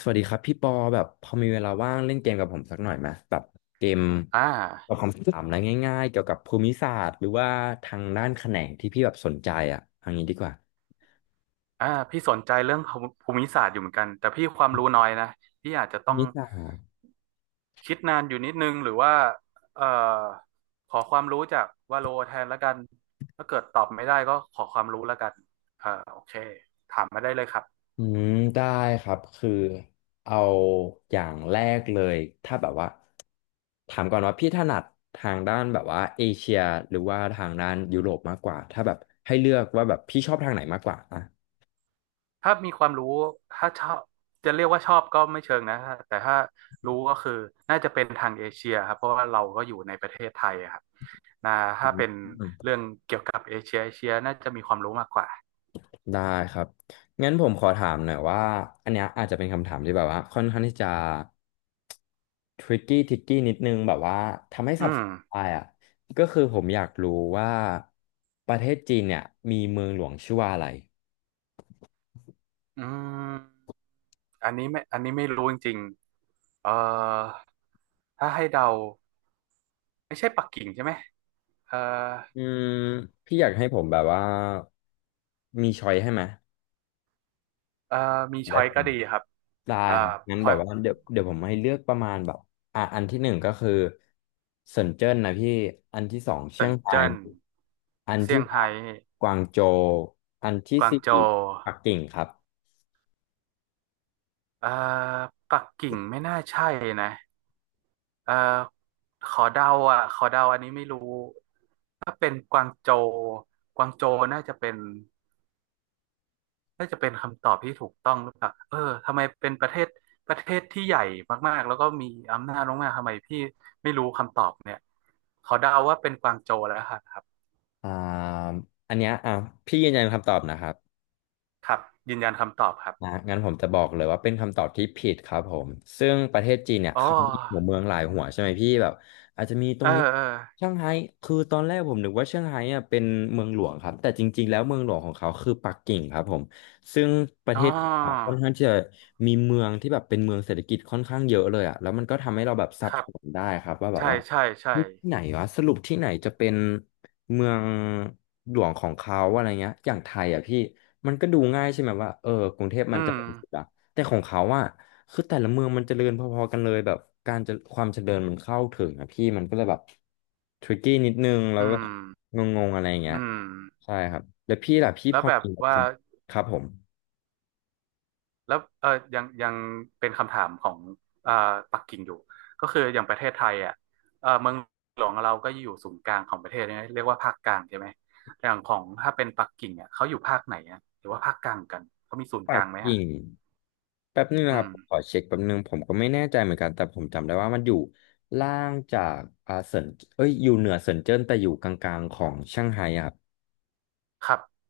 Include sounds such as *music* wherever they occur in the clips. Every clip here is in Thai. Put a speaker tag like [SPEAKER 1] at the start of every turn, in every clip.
[SPEAKER 1] สวัสดีครับพี่ปอแบบพอมีเวลาว่างเล่นเกมกับผมสักหน่อยไหมแบบเกม
[SPEAKER 2] อ่
[SPEAKER 1] ตอบ
[SPEAKER 2] า
[SPEAKER 1] คำถามอะไรง่ายๆเกี่ยวกับภูมิศาสตร์หรือว่าทางด้านแขนงที่พี่แบบสนใจอ่ะเอย่างนี้ดีกว่า
[SPEAKER 2] อ่าพี่สนใจเรื่องภูมิศาสตร์อยู่เหมือนกันแต่พี่ความรู้น้อยนะพี่อาจจะ
[SPEAKER 1] ภู
[SPEAKER 2] ต้อง
[SPEAKER 1] มิศาสตร์
[SPEAKER 2] คิดนานอยู่นิดนึงหรือว่าเอ่อขอความรู้จากวาโลแทนแล้วกันถ้าเกิดตอบไม่ได้ก็ขอความรู้แล้วกันโอเคถามมาได้เลยครับ
[SPEAKER 1] อืมได้ครับคือเอาอย่างแรกเลยถ้าแบบว่าถามก่อนว่าพี่ถนัดทางด้านแบบว่าเอเชียหรือว่าทางด้านยุโรปมากกว่าถ้าแบบให้เลือกว่าแบบพี่ชอบทางไหนมากกว่าอ่ะ
[SPEAKER 2] ถ้ามีความรู้ถ้าชอบจะเรียกว่าชอบก็ไม่เชิงนะแต่ถ้ารู้ก็คือน่าจะเป็นทางเอเชียครับเพราะว่าเราก็อยู่ในประเทศไทยอะครับนะ
[SPEAKER 1] อื
[SPEAKER 2] ถ้าเป็นเรื่
[SPEAKER 1] ม
[SPEAKER 2] องเกี่ยวกับเอเชียเอเชียน่าจะมีความรู้มากกว่า
[SPEAKER 1] ได้ครับ งั้นผมขอถามหน่อยว่า อันเนี้ยอาจจะเป็นคำถามที่แบบว่าค่อนข้างที่จะทริกกี้ทิกกี้นิดนึงแบบว่าทำให้
[SPEAKER 2] อื
[SPEAKER 1] สับส
[SPEAKER 2] ม
[SPEAKER 1] นไปออะก็คือผมอยากรู้ว่าประเทศจีนเนี่ยมีเมืองหลวงชื่อว่าอะไร
[SPEAKER 2] อืมอันนี้ไม่อันนี้ไม่รู้จริงๆถ้าให้เดาไม่ใช่ปักกิ่งใช่ไหมเอ่อ
[SPEAKER 1] อืมพี่อยากให้ผมแบบว่ามีช้อยให้ไหม
[SPEAKER 2] เอ่อมี
[SPEAKER 1] ได้
[SPEAKER 2] ช้อยก็ดีครับ
[SPEAKER 1] ได้
[SPEAKER 2] อ่า
[SPEAKER 1] ครับงั้
[SPEAKER 2] พ
[SPEAKER 1] นแบ
[SPEAKER 2] อย
[SPEAKER 1] บว่าเดี๋ยวผมให้เลือกประมาณแบบอ่ะอันที่หนึ่งก็คือเซินเจิ้นนะพี่อันที่สองเชี
[SPEAKER 2] สั
[SPEAKER 1] ย
[SPEAKER 2] น
[SPEAKER 1] งราย
[SPEAKER 2] เจิ้น
[SPEAKER 1] อัน
[SPEAKER 2] เซี่ย
[SPEAKER 1] ที่
[SPEAKER 2] ง
[SPEAKER 1] สา
[SPEAKER 2] ไฮ้
[SPEAKER 1] มกวางโจวอันที่
[SPEAKER 2] กวาง
[SPEAKER 1] สี่
[SPEAKER 2] โจว
[SPEAKER 1] ปักกิ่งครับ
[SPEAKER 2] เอ่อปักกิ่งไม่น่าใช่นะเอ่อขอเดาอ่ะขอเดาอันนี้ไม่รู้ถ้าเป็นกวางโจวกวางโจวน่าจะเป็นคำตอบที่ถูกต้องหรือเปล่าเออทำไมเป็นประเทศประเทศที่ใหญ่มากๆแล้วก็มีอำนาจมากๆทำไมพี่ไม่รู้คำตอบเนี่ยขอเดาว่าเป็นกวางโจวแล้วครับครับ
[SPEAKER 1] อ่าอันเนี้ยอ่ะพี่ยืนยันคำตอบนะครับ
[SPEAKER 2] ครับยืนยันคำตอบครับ
[SPEAKER 1] นะงั้นผมจะบอกเลยว่าเป็นคำตอบที่ผิดครับผมซึ่งประเทศจีนเนี่ย
[SPEAKER 2] อ๋อ
[SPEAKER 1] เขามีหัวเมืองหลายหัวใช่ไหมพี่แบบอาจจะมีตร
[SPEAKER 2] เอ
[SPEAKER 1] ง
[SPEAKER 2] อ
[SPEAKER 1] นี้
[SPEAKER 2] เออ
[SPEAKER 1] เซี่ยงไฮ้คือตอนแรกผมนึกว่าเซี่ยงไฮ้เนี่ยเป็นเมืองหลวงครับแต่จริงๆแล้วเมืองหลวงของเขาคือปักกิ่งครับผมซึ่งประ
[SPEAKER 2] อ๋
[SPEAKER 1] เท
[SPEAKER 2] อ
[SPEAKER 1] ศเขาอะค่อนข้างที่จะมีเมืองที่แบบเป็นเมืองเศรษฐกิจค่อนข้างเยอะเลยอ่ะแล้วมันก็ทำให้เราแบบสั
[SPEAKER 2] ค
[SPEAKER 1] บ
[SPEAKER 2] รั
[SPEAKER 1] ส
[SPEAKER 2] บ
[SPEAKER 1] นได้ครับว่าแบบ
[SPEAKER 2] ใช่
[SPEAKER 1] ว่า
[SPEAKER 2] ใช่ใช่
[SPEAKER 1] เฮ้ยที่ไหนวะสรุปที่ไหนจะเป็นเมืองหลวงของเขาอะไรเงี้ยอย่างไทยอ่ะพี่ มันก็ดูง่ายใช่ไหมว่าเออกรุงเทพ
[SPEAKER 2] อื
[SPEAKER 1] มันเจ
[SPEAKER 2] ม
[SPEAKER 1] ริญสุดอะแต่ของเขาอะคือแต่ละเมืองมันเจริญพอๆกันเลยแบบการจะความเจริญมันเข้าถึงอะพี่มันก็เลยแบบทริกกี้นิดนึงแล้ว
[SPEAKER 2] อื
[SPEAKER 1] ก็
[SPEAKER 2] ม
[SPEAKER 1] งงๆอะไรอย่างเงี้ย
[SPEAKER 2] อืม
[SPEAKER 1] ใช่ครับแล้วพี่ล่ะพี่
[SPEAKER 2] แล้
[SPEAKER 1] พ
[SPEAKER 2] ว
[SPEAKER 1] อ
[SPEAKER 2] แบบ
[SPEAKER 1] มีค
[SPEAKER 2] ว่า
[SPEAKER 1] ำครับผม
[SPEAKER 2] แล้วเออยังยังเป็นคำถามของเอ่อปักกิ่งอยู่ก็คืออย่างประเทศไทยอ่ะเออเมืองหลวงเราก็อยู่ศูนย์กลางของประเทศเนี่ยเรียกว่าภาคกลางใช่ไหมอย่างของถ้าเป็นปักกิ่งอ่ะเขาอยู่ภาคไหนอ่ะหรือว่าภาคกลางกันเขามีศูนย์ก
[SPEAKER 1] ปั
[SPEAKER 2] ลา
[SPEAKER 1] ก
[SPEAKER 2] งไหมอ่ะ
[SPEAKER 1] กิ่งแป๊บนึงนะ
[SPEAKER 2] อื
[SPEAKER 1] ครับ
[SPEAKER 2] ม
[SPEAKER 1] ผมขอเช็คแป๊บนึงผมก็ไม่แน่ใจเหมือนกันแต่ผมจำได้ว่ามันอยู่ล่างจากอาเซินเอ้ยอยู่เหนือเซินเจิ้นแต่อยู่กลางๆของเซี่ยงไฮ้อะ
[SPEAKER 2] ครับ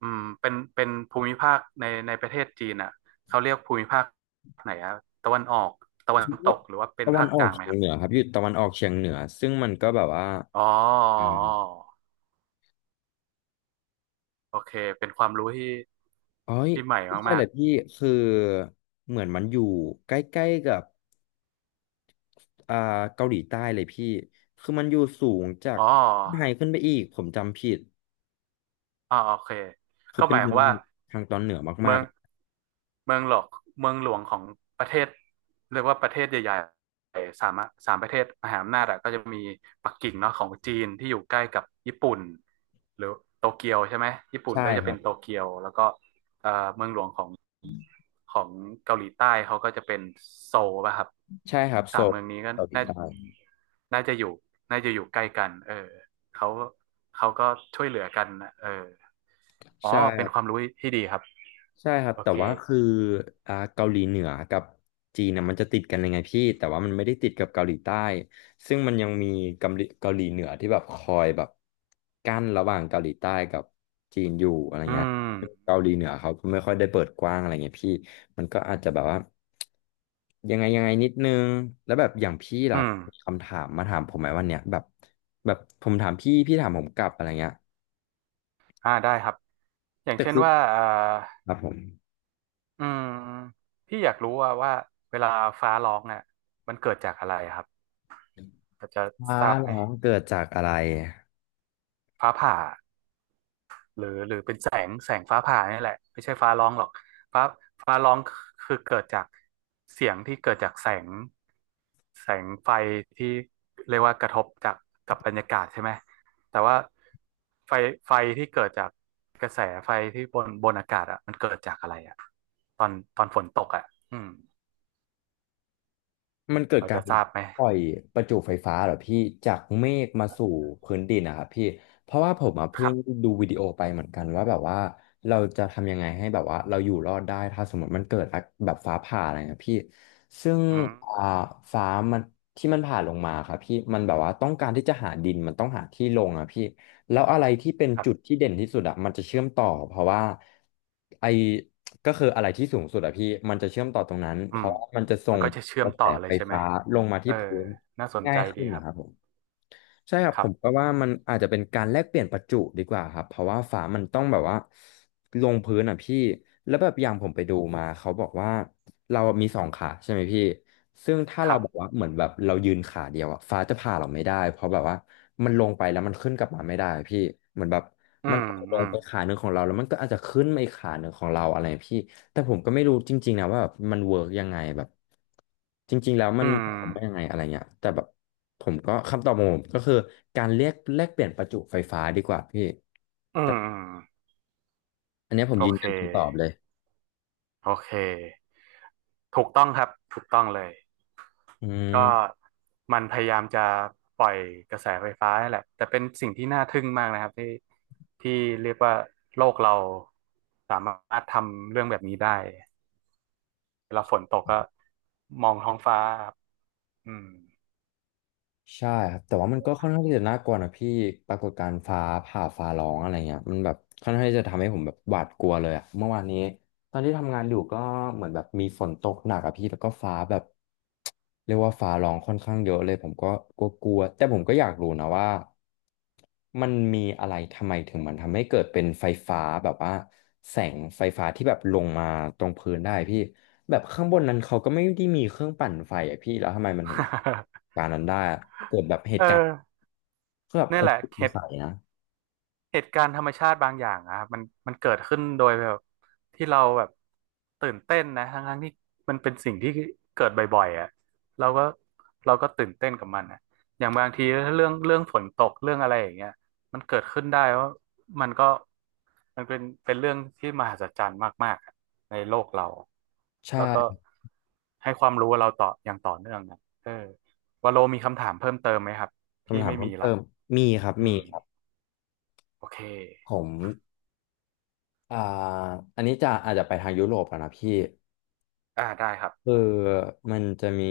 [SPEAKER 2] อืมเป็นเป็นภูมิภาคในประเทศจีนอ่ะเขาเรียกภูมิภาคไหนอ่ะตะวันออกตะ
[SPEAKER 1] *laughs*
[SPEAKER 2] วัน
[SPEAKER 1] คำ
[SPEAKER 2] ต
[SPEAKER 1] ว่า
[SPEAKER 2] กหรือว่าเป็น
[SPEAKER 1] ตะวั
[SPEAKER 2] ภา
[SPEAKER 1] น
[SPEAKER 2] ค
[SPEAKER 1] อ
[SPEAKER 2] ก
[SPEAKER 1] อก
[SPEAKER 2] ลางไหม
[SPEAKER 1] เฉี
[SPEAKER 2] ค
[SPEAKER 1] ยง
[SPEAKER 2] รับ
[SPEAKER 1] เหนือครับอยู่ตะวันออกเฉียงเหนือซึ่งมันก็แบบว่า
[SPEAKER 2] อ๋อ
[SPEAKER 1] อ่า
[SPEAKER 2] อ๋อโอเคเป็นความรู้ที่
[SPEAKER 1] เอ้ย
[SPEAKER 2] ที่ใหม่
[SPEAKER 1] ไม่ใช่
[SPEAKER 2] มา
[SPEAKER 1] เล
[SPEAKER 2] ก
[SPEAKER 1] ยพี่คือเหมือนมันอยู่ใกล้ๆกับอ่าเกาหลีใต้เลยพี่คือมันอยู่สูงจา
[SPEAKER 2] ๆ
[SPEAKER 1] ก
[SPEAKER 2] อ๋อ
[SPEAKER 1] ไฮขึ้นไปอีกผมจำผิด
[SPEAKER 2] อ่าโอเค
[SPEAKER 1] คือ
[SPEAKER 2] ก็
[SPEAKER 1] เป็
[SPEAKER 2] ห
[SPEAKER 1] น
[SPEAKER 2] มายค
[SPEAKER 1] เมือ
[SPEAKER 2] วามว่า
[SPEAKER 1] งทางตอนเหนือมา
[SPEAKER 2] เมื
[SPEAKER 1] ก
[SPEAKER 2] องเมืองหลอกเมืองหลวงของประเทศเรียกว่าประเทศใหญ่ๆสามอะสามประเทศมหาอำนาจอะก็จะมีปักกิ่งเนาะของจีนที่อยู่ใกล้กับญี่ปุ่นหรือโตเกียวใช่ไหมญี่
[SPEAKER 1] ๆ
[SPEAKER 2] ปุ่น
[SPEAKER 1] ใช่
[SPEAKER 2] ก็จะ
[SPEAKER 1] ครั
[SPEAKER 2] เป็น
[SPEAKER 1] บ
[SPEAKER 2] โตเกียวแล้วก็เมืองหลวงของของเกาหลีใต้เขาก็จะเป็นโซลป่ะครับ
[SPEAKER 1] ใช่ครับโซ
[SPEAKER 2] สาม
[SPEAKER 1] ล
[SPEAKER 2] เมืองนี้ก็
[SPEAKER 1] เกาหลี
[SPEAKER 2] น่า
[SPEAKER 1] ใต้
[SPEAKER 2] น่าจะอยู่น่าจะอยู่ใกล้กันเออ เขาเขาก็ช่วยเหลือกันนะเอออ๋อ
[SPEAKER 1] ใช่
[SPEAKER 2] เป็นความรู้ที่ดีครับ
[SPEAKER 1] ใช่ครับ
[SPEAKER 2] โอ
[SPEAKER 1] แต่
[SPEAKER 2] เค
[SPEAKER 1] ว่าคืออ่าเกาหลีเหนือกับจีนนะมันจะติดกันยังไงพี่แต่ว่ามันไม่ได้ติดกับเกาหลีใต้ซึ่งมันยังมีเกาหลีเหนือที่แบบคอยแบบกั้นระหว่างเกาหลีใต้กับจีนอยู่อะไร
[SPEAKER 2] อื
[SPEAKER 1] เงี้ย
[SPEAKER 2] ม
[SPEAKER 1] เกาหลีเหนือเขาก็ไม่ค่อยได้เปิดกว้างอะไรเงี้ยพี่มันก็อาจจะแบบว่ายังไงยังไงนิดนึงแล้วแบบอย่างพี่
[SPEAKER 2] อื
[SPEAKER 1] ล่ะ
[SPEAKER 2] ม
[SPEAKER 1] มีคำถามมาถามผมไหมวันเนี้ยแบบแบบผมถามพี่พี่ถามผมกลับอะไรเงี้ย
[SPEAKER 2] อ่าได้ครับ อย่าง
[SPEAKER 1] แต่
[SPEAKER 2] เช่น
[SPEAKER 1] คือ
[SPEAKER 2] ว่า
[SPEAKER 1] ครับผม
[SPEAKER 2] อืม พี่อยากรู้ว่าว่าเวลาฟ้าร้องอ่ะมันเกิดจากอะไรครับพอจะ
[SPEAKER 1] อ้า
[SPEAKER 2] ทราบ
[SPEAKER 1] เหร
[SPEAKER 2] ไหม
[SPEAKER 1] อเกิดจากอะไร
[SPEAKER 2] ฟ้าผ่า หรือหรือเป็นแสงแสงฟ้าผ่านี่แหละไม่ใช่ฟ้าร้องหรอกฟ้าฟ้าร้องคือเกิดจากเสียงที่เกิดจากแสงแสงไฟที่เรียกว่ากระทบจากกับบรรยากาศใช่ไหมแต่ว่าไฟไฟที่เกิดจากกระแสไฟที่บนบนอากาศอ่ะมันเกิดจากอะไรอ่ะตอนตอนฝนตกอ่ะอืม
[SPEAKER 1] มันเกิด
[SPEAKER 2] เรา
[SPEAKER 1] การ
[SPEAKER 2] จะทราบไหม
[SPEAKER 1] ปล่อยประจุไฟฟ้าเหรอพี่จากเมฆมาสู่พื้นดินนะครับพี่เพราะว่าผมอะ
[SPEAKER 2] ค
[SPEAKER 1] เพิ่
[SPEAKER 2] รั
[SPEAKER 1] ง
[SPEAKER 2] บ
[SPEAKER 1] ดูวิดีโอไปเหมือนกันว่าแบบว่าเราจะทำยังไงให้แบบว่าเราอยู่รอดได้ถ้าสมมติมันเกิดแบบฟ้าผ่าอะไรนะพี่ซึ่ง
[SPEAKER 2] อื
[SPEAKER 1] อ่า
[SPEAKER 2] ม
[SPEAKER 1] ฟ้ามันที่มันผ่าลงมาครับพี่มันแบบว่าต้องการที่จะหาดินมันต้องหาที่ลงอะพี่แล้วอะไรที่เป็น
[SPEAKER 2] ครั
[SPEAKER 1] จุด
[SPEAKER 2] บ
[SPEAKER 1] ที่เด่นที่สุดอะมันจะเชื่อมต่อเพราะว่าไอ ก็คืออะไรที่สูงสุดอะพี่มันจะเชื่อมต่อตรงนั้น
[SPEAKER 2] อื
[SPEAKER 1] เพ
[SPEAKER 2] ม
[SPEAKER 1] ราะมันจะส่
[SPEAKER 2] มัน
[SPEAKER 1] ง
[SPEAKER 2] ก็จะเชื่
[SPEAKER 1] ก
[SPEAKER 2] อม
[SPEAKER 1] ระแส
[SPEAKER 2] ต่อเล
[SPEAKER 1] ไฟ
[SPEAKER 2] ยใช่ไหม
[SPEAKER 1] ฟ้าลงมา
[SPEAKER 2] เอ
[SPEAKER 1] ที่
[SPEAKER 2] อ
[SPEAKER 1] พื้น
[SPEAKER 2] น่าสน
[SPEAKER 1] ง่า
[SPEAKER 2] ใจ
[SPEAKER 1] ย
[SPEAKER 2] ดี
[SPEAKER 1] ขึ้น
[SPEAKER 2] ค
[SPEAKER 1] นะ
[SPEAKER 2] รับ
[SPEAKER 1] ครับผมใช่ครับ
[SPEAKER 2] ค
[SPEAKER 1] ผ
[SPEAKER 2] รั
[SPEAKER 1] ม
[SPEAKER 2] บ
[SPEAKER 1] ก็ว่ามันอาจจะเป็นการแลกเปลี่ยนประจุดีกว่าครับเพราะว่าฝามันต้องแบบว่าลงพื้นอ่ะพี่แล้วแบบอย่างผมไปดูมาเขาบอกว่าเรามีสองขาใช่ไหมพี่ซึ่งถ้า
[SPEAKER 2] ค
[SPEAKER 1] เรา
[SPEAKER 2] รั
[SPEAKER 1] บอกว่า
[SPEAKER 2] บ
[SPEAKER 1] เหมือนแบบเรายืนขาเดียวอ่ะฟ้าจะผ่าเราไม่ได้เพราะแบบว่ามันลงไปแล้วมันขึ้นกลับมาไม่ได้อะพี่เหมือนแบบ
[SPEAKER 2] อื
[SPEAKER 1] มัน
[SPEAKER 2] ม
[SPEAKER 1] อาจจะล
[SPEAKER 2] อื
[SPEAKER 1] ง
[SPEAKER 2] ม
[SPEAKER 1] ไปขาหนึ่งของเราแล้วมันก็อาจจะขึ้นมาอีกขาหนึ่งของเราอะไรพี่ แต่ผมก็ไม่รู้จริงๆนะว่าแบบมันเวิร์กยังไงแบบจริงๆแล้วมั
[SPEAKER 2] อื
[SPEAKER 1] นห
[SPEAKER 2] ม
[SPEAKER 1] มายว่ายังไงอะไรเงี้ยแต่แบบผมก็คำตอบของผมก็คือการเรียกแลกเปลี่ยนประจุไฟฟ้าดีกว่าพี่
[SPEAKER 2] อื
[SPEAKER 1] แต่
[SPEAKER 2] มอืม
[SPEAKER 1] อันเนี้ยผม
[SPEAKER 2] โอ
[SPEAKER 1] ยืน
[SPEAKER 2] เค
[SPEAKER 1] ยันคำตอบเลย
[SPEAKER 2] โอเค ถูกต้องครับ ถูกต้องเลย
[SPEAKER 1] อื
[SPEAKER 2] ก็
[SPEAKER 1] ม
[SPEAKER 2] มันพยายามจะปล่อยกระแสไฟฟ้าแหละแต่เป็นสิ่งที่น่าทึ่งมากนะครับที่ที่เรียกว่าโลกเราสามารถทำเรื่องแบบนี้ได้ เวลาฝนตกก็มองท้องฟ้าครับอืม
[SPEAKER 1] ใช่ครับแต่ว่ามันก็ค่อนข้างที่จะน่ากลัวนะพี่ปรากฏการณ์ฟ้าผ่าฟ้าร้องอะไรเงี้ยมันแบบค่อนข้างที่จะทำให้ผมแบบหวาดกลัวเลยอะเมื่อวานนี้ตอนที่ทำงานอยู่ก็เหมือนแบบมีฝนตกหนักอะพี่แล้วก็ฟ้าแบบเรียกว่าฟ้าร้องค่อนข้างเยอะเลยผมก็กลัวๆแต่ผมก็อยากรู้นะว่ามันมีอะไรทำไมถึงมันทำให้เกิดเป็นไฟฟ้าแบบว่าแสงไฟฟ้าที่แบบลงมาตรงพื้นได้พี่ แบบข้างบนนั้นเขาก็ไม่ได้มีเครื่องปั่นไฟอะพี่แล้วทำไมมันถึง
[SPEAKER 2] *laughs*
[SPEAKER 1] การนั้นได้อะเกิดแบบเห
[SPEAKER 2] เออ
[SPEAKER 1] ตุการณ์ก็แบบผ
[SPEAKER 2] นี่
[SPEAKER 1] ม
[SPEAKER 2] แหละ
[SPEAKER 1] ส
[SPEAKER 2] เห
[SPEAKER 1] ง
[SPEAKER 2] ตุ
[SPEAKER 1] สัยนะ
[SPEAKER 2] เหตุการณ์ธรรมชาติบางอย่างอะครับมันมันเกิดขึ้นโดยแบบที่เราแบบตื่นเต้นนะทั้งทั้งที่มันเป็นสิ่งที่เกิดบ่อยๆอ่ะเราก็เราก็ตื่นเต้นกับมันอะอย่างบางทีถ้าเรื่องเรื่องฝนตกเรื่องอะไรอย่างเงี้ยมันเกิดขึ้นได้ว่ามันก็มันเป็นเป็นเรื่องที่มหัศจรรย์มากๆอะในโลกเราแล้วก็
[SPEAKER 1] ใช่
[SPEAKER 2] ให้ความรู้เราต่ออย่างต่อเนื่องนะเออวาโลมีคำถามเพิ่มเติมไหมครับพี่
[SPEAKER 1] คำถาม
[SPEAKER 2] ไม่
[SPEAKER 1] เพิ่
[SPEAKER 2] มี
[SPEAKER 1] ม
[SPEAKER 2] ละ
[SPEAKER 1] เติมมีครับ
[SPEAKER 2] อื
[SPEAKER 1] มี
[SPEAKER 2] ม
[SPEAKER 1] ครับ
[SPEAKER 2] โอเค
[SPEAKER 1] ผม อ่าอันนี้จะอาจจะไปทางยุโรปแล้วนะพี่
[SPEAKER 2] อ่าได้ครับ
[SPEAKER 1] คือมันจะมี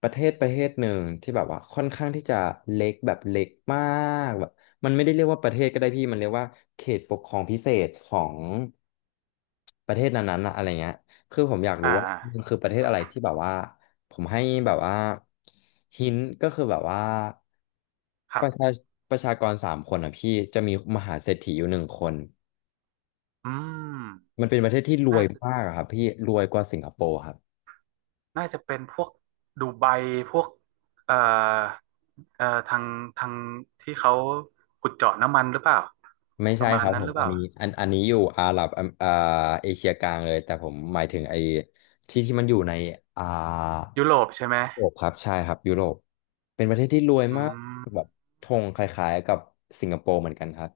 [SPEAKER 1] ประเทศหนึ่งที่แบบว่าค่อนข้างที่จะเล็กแบบเล็กมากแบบมันไม่ได้เรียกว่าประเทศก็ได้พี่มันเรียกว่าเขตปกครองพิเศษของประเทศนั้นๆนะอะไรเงี้ยคือผมอยาก
[SPEAKER 2] อ่า
[SPEAKER 1] รู้ว่า
[SPEAKER 2] อ่า
[SPEAKER 1] มันคือประเทศอะไรที่แบบว่าผมให้แบบว่าหินก็คือแบบว่า
[SPEAKER 2] ค
[SPEAKER 1] ป
[SPEAKER 2] รับ
[SPEAKER 1] ระชาประชากร3 คนอ่ะพี่จะมีมหาเศรษฐีอยู่1 คน
[SPEAKER 2] อืม
[SPEAKER 1] มันเป็นประเทศที่รว
[SPEAKER 2] น่า
[SPEAKER 1] ย
[SPEAKER 2] จะ
[SPEAKER 1] มากอะครับพี่รวยกว่าสิงคโปร์ครับ
[SPEAKER 2] น่าจะเป็นพวกดูไบพวกเอ่อทางทางที่เขาขุดเจาะน้ำมันหรือเปล่า
[SPEAKER 1] ไม่
[SPEAKER 2] ป
[SPEAKER 1] ใช่
[SPEAKER 2] ระมา
[SPEAKER 1] ค
[SPEAKER 2] ณ
[SPEAKER 1] รับ
[SPEAKER 2] นั้
[SPEAKER 1] ผ
[SPEAKER 2] นห
[SPEAKER 1] ม
[SPEAKER 2] รือเป
[SPEAKER 1] อัน
[SPEAKER 2] ล่า
[SPEAKER 1] นี้อันนี้อยู่อาหรับอมเอเชียกลางเลยแต่ผมหมายถึงไอ้ที่ที่มันอยู่ในอ่า
[SPEAKER 2] ยุโรปใช่ไหม
[SPEAKER 1] ยุโรปครับใช่ครับยุโรปเป็นประเทศที่รวย
[SPEAKER 2] อื
[SPEAKER 1] มากแบ
[SPEAKER 2] ม
[SPEAKER 1] บธงคล้ายๆกับสิงคโปร์เหมือนกันครับ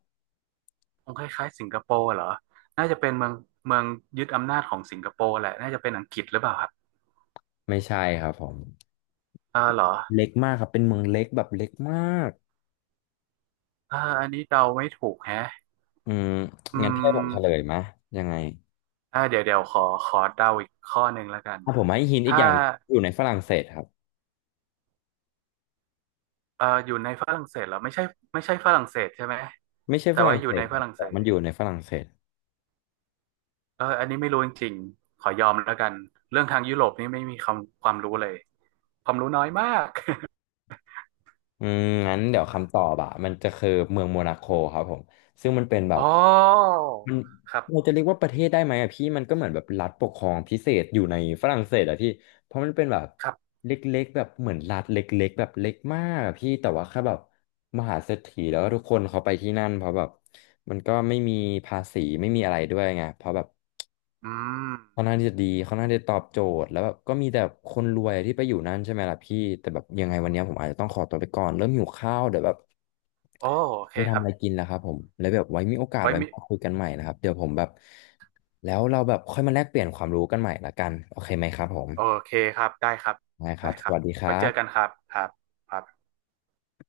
[SPEAKER 2] คงคล้ายๆสิงคโปร์เหรอน่าจะเป็นเมืองเมืองยึดอำนาจของสิงคโปร์แหละน่าจะเป็นอังกฤษหรือเปล่าครับ
[SPEAKER 1] ไม่ใช่ครับผม
[SPEAKER 2] เออเหรอ
[SPEAKER 1] เล็กมากครับเป็นเมืองเล็กแบบเล็กมาก
[SPEAKER 2] เอออันนี้เดาไม่ถูกแฮะ
[SPEAKER 1] อืม
[SPEAKER 2] อื
[SPEAKER 1] งั้นพี่ให้ผมเฉลย
[SPEAKER 2] ม
[SPEAKER 1] มะยังไง
[SPEAKER 2] อ่าเดี๋ยวเดี๋ยวขอขอเดาอีกข้อหนึ่งแล้วกัน
[SPEAKER 1] ถ้าผมให้หินอีก
[SPEAKER 2] ถ้า
[SPEAKER 1] อย่างหนึ่งอยู่ในฝรั่งเศสครับ
[SPEAKER 2] อยู่ในฝรั่งเศสเหรอไม่ใช่ไม่ใช่ฝรั่งเศสใช่ไหม
[SPEAKER 1] ไม่ใช่
[SPEAKER 2] แต่
[SPEAKER 1] ฝ
[SPEAKER 2] ว่า
[SPEAKER 1] รั่ง
[SPEAKER 2] อยู่
[SPEAKER 1] เศ
[SPEAKER 2] ใน
[SPEAKER 1] สค
[SPEAKER 2] ฝ
[SPEAKER 1] รับ
[SPEAKER 2] รั่ง
[SPEAKER 1] แต่
[SPEAKER 2] เศ
[SPEAKER 1] มัน
[SPEAKER 2] ส
[SPEAKER 1] อยู่ในฝรั่งเศส
[SPEAKER 2] เอออันนี้ไม่รู้จริงๆขอยอมแล้วกันเรื่องทางยุโรปนี่ไม่มีความความรู้เลยความรู้น้อยมาก
[SPEAKER 1] อืมงั้นเดี๋ยวคำตอบอะมันจะคือเมืองโมนาโคครับผมซึ่งมันเป็นแบ
[SPEAKER 2] *laughs* อ๋
[SPEAKER 1] บ
[SPEAKER 2] อ
[SPEAKER 1] มัน
[SPEAKER 2] ครับ
[SPEAKER 1] เราจะเรียกว่าประเทศได้ไหมอะพี่มันก็เหมือนแบบรัฐปกครองพิเศษอยู่ในฝรั่งเศสอะพี่เพราะมันเป็นแบบ
[SPEAKER 2] ครับ
[SPEAKER 1] เล็กๆแบบเหมือนรัฐเล็กๆแบบเล็กมากอะพี่แต่ว่าแค่แบบมหาเศรษฐีแล้วทุกคนเขาไปที่นั่นเพราะแบบมันก็ไม่มีภาษีไม่มีอะไรด้วยไงเพราะแบบ
[SPEAKER 2] อืม
[SPEAKER 1] ค่อนข้างที่จะดีค่อนข้างที่จะตอบโจทย์แล้วแบบก็มีแต่คนรวยที่ไปอยู่นั่นใช่ไหมล่ะพี่แต่แบบยังไงวันเนี้ยผมอาจจะต้องขอตัวไปก่อนเริ่มหิวข้าวเดี๋ยวแบบ
[SPEAKER 2] โอโอเค
[SPEAKER 1] ไป
[SPEAKER 2] ค
[SPEAKER 1] ทำ
[SPEAKER 2] รั
[SPEAKER 1] อะ
[SPEAKER 2] บ
[SPEAKER 1] ไรกินแล้วครับผมแล้วแบบไว้มีโอกาส
[SPEAKER 2] ไว้
[SPEAKER 1] ไว้
[SPEAKER 2] มี
[SPEAKER 1] มาคุยกันใหม่นะครับเดี๋ยวผมแบบแล้วเราแบบค่อยมาแลกเปลี่ยนความรู้กันใหม่ละกันโอเคไหมครับผม
[SPEAKER 2] โอเคครับได้ครับ
[SPEAKER 1] ได้ค
[SPEAKER 2] ได้
[SPEAKER 1] รับ
[SPEAKER 2] ค
[SPEAKER 1] ส
[SPEAKER 2] รับ
[SPEAKER 1] วัสดีค
[SPEAKER 2] ไว้
[SPEAKER 1] รั
[SPEAKER 2] เจอกันค
[SPEAKER 1] บ
[SPEAKER 2] รับครับครับ